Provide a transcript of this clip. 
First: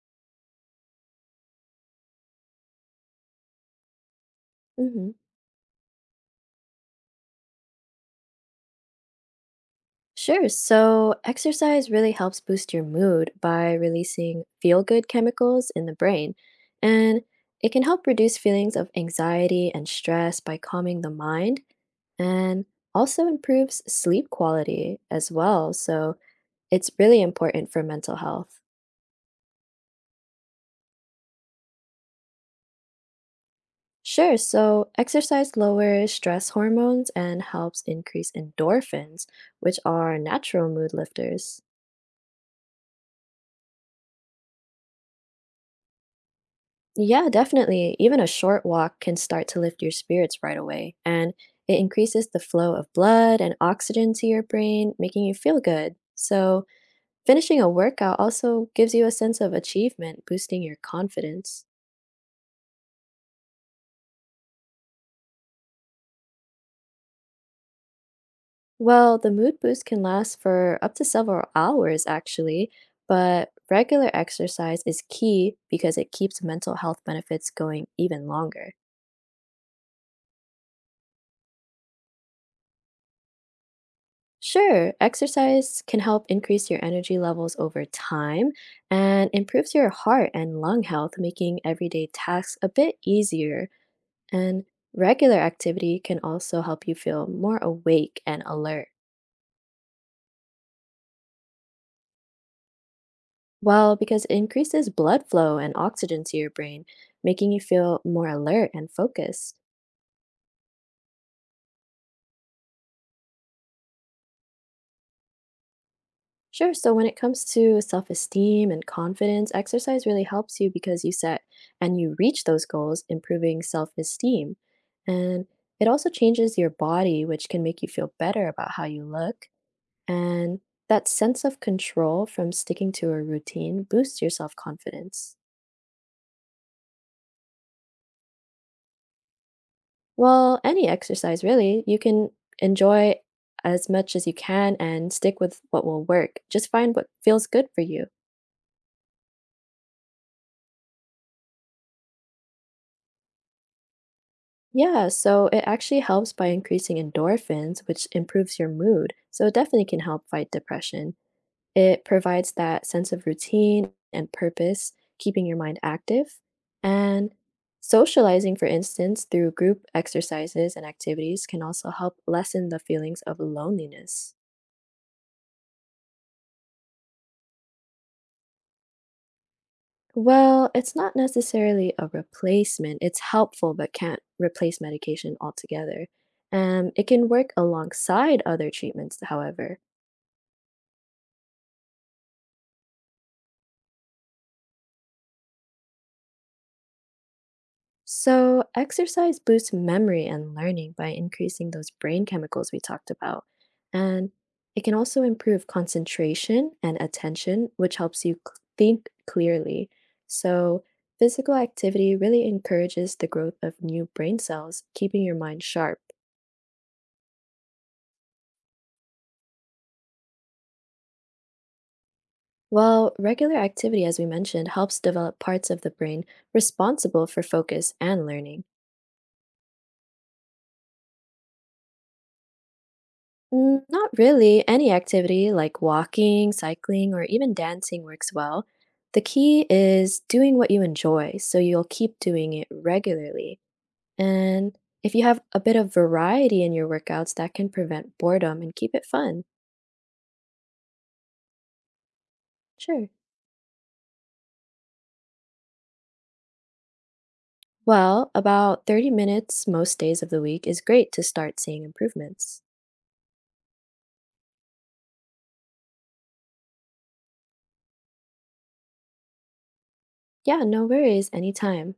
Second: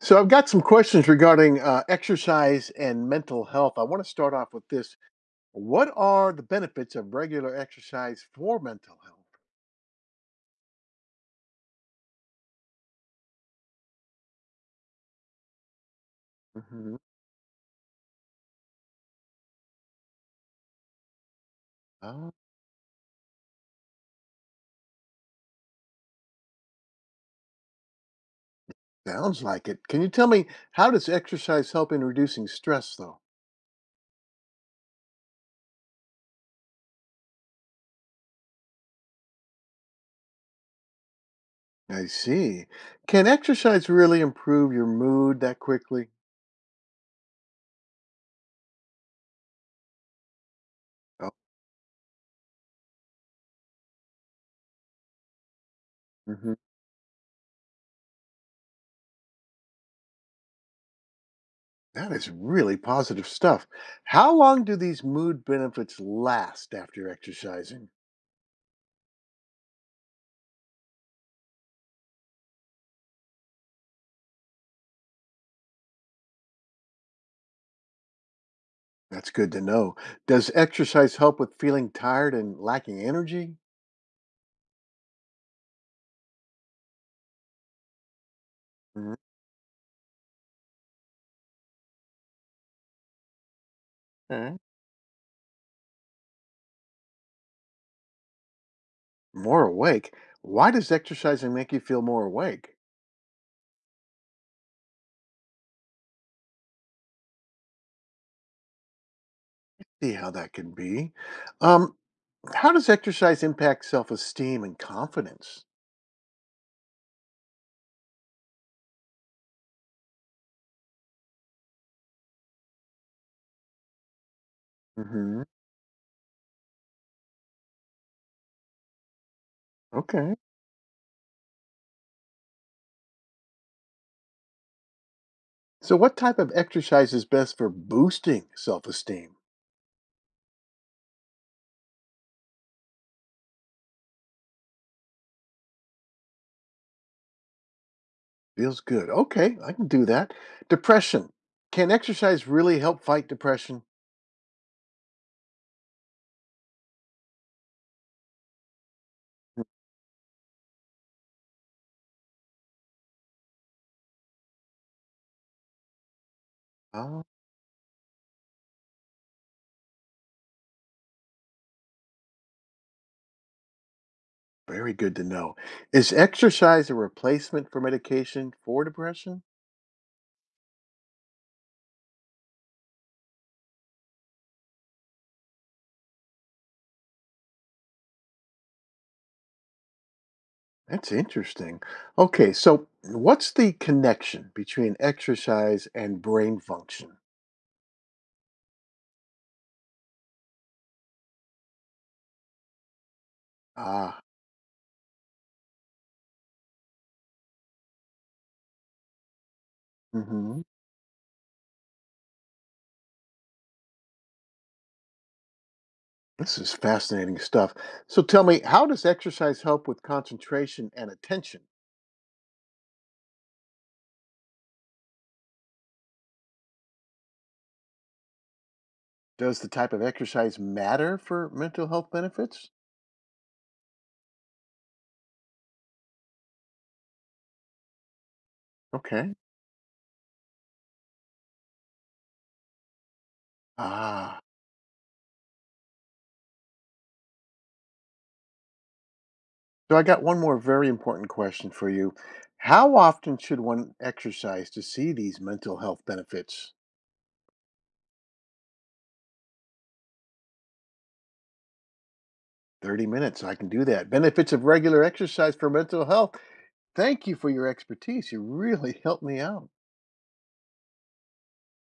So I've got some questions regarding exercise and mental health. I want to start off with this. Hmm. What are the benefits of regular exercise for mental health? Sure. So, exercise really helps boost your mood by releasing feel good chemicals in the brain. Hmm. And it can help reduce feelings of anxiety and stress by calming the mind, Oh, and also improves sleep quality as well. So, it's really important for mental health. sounds like it. Can you tell me how does exercise help in reducing stress though? Sure. So, exercise lowers stress hormones and helps increase endorphins, which are natural mood lifters. I see. Can exercise really improve your mood that quickly? Yeah, definitely. Even a short walk can start to lift your spirits right away, Oh, and it increases the flow of blood and oxygen to your brain, making you feel good. hmm, So, finishing a workout also gives you a sense of achievement, boosting your confidence. that is really positive stuff. How long do these mood benefits last after exercising? Well, the mood boost can last for up to several hours, actually, but regular exercise is key because it keeps mental health benefits going even longer. That's good to know. Does exercise help with feeling tired and lacking energy? Sure, exercise can help increase your energy levels over time Mhm. and improves your heart and lung health, making everyday tasks a bit easier. Okay. And regular activity can also help you feel more awake and alert. More awake. Why does exercising make you feel more awake? Well, because it increases blood flow and oxygen to your brain, making you feel more alert and focused. See how that can be. Um, how does exercise impact self esteem and confidence? Sure. So when it comes to self esteem and confidence, exercise really helps you because you set and you reach those goals, improving self esteem. Mhm. And it also changes your body, which can make you feel better about how you look. Okay. And that sense of control from sticking to a routine boosts your self confidence. So, what type of exercise is best for boosting self esteem? Well, any exercise really, you can enjoy as much as you can and stick with what will work. Just find what feels good for you. Feels good. Okay, I can do that. Depression. Can exercise really help fight depression? Yeah, so it actually helps by increasing endorphins, which improves your mood. So it Mhm. definitely can help fight depression. It provides that sense of routine and purpose, keeping your mind active. Oh, And socializing, for instance, through group exercises and activities can also help lessen the feelings of loneliness. very good to know. Is exercise a replacement for medication for depression? Well, it's not necessarily a replacement. It's helpful, but can't replace medication altogether. It can work alongside other treatments, however. That's interesting. Okay, so what's the connection between exercise and brain function? So, exercise boosts memory and learning by increasing those brain chemicals we talked about. Ah, And it can also improve concentration and attention, which helps you think clearly. hmm, So, physical activity really encourages the growth of new brain cells, keeping your mind sharp. this is fascinating stuff. So tell me, how does exercise help with concentration and attention? While regular activity, as we mentioned, helps develop parts of the brain responsible for focus and learning. Does the type of exercise matter for mental health benefits? Not really. Any activity like walking, cycling, or even dancing works well. The Okay. key is doing what you enjoy, so you'll keep doing it regularly. Ah, And if you have a bit of variety in your workouts, that can prevent boredom and keep it fun. so I got one more very important question for you. How Sure. often should one exercise to see these mental health benefits? Well, about 30 minutes most days of the week is great to start seeing improvements. 30 minutes, I can do that. Benefits of regular exercise for mental health. Thank you for your expertise. You really helped me out. Yeah, no worries, anytime.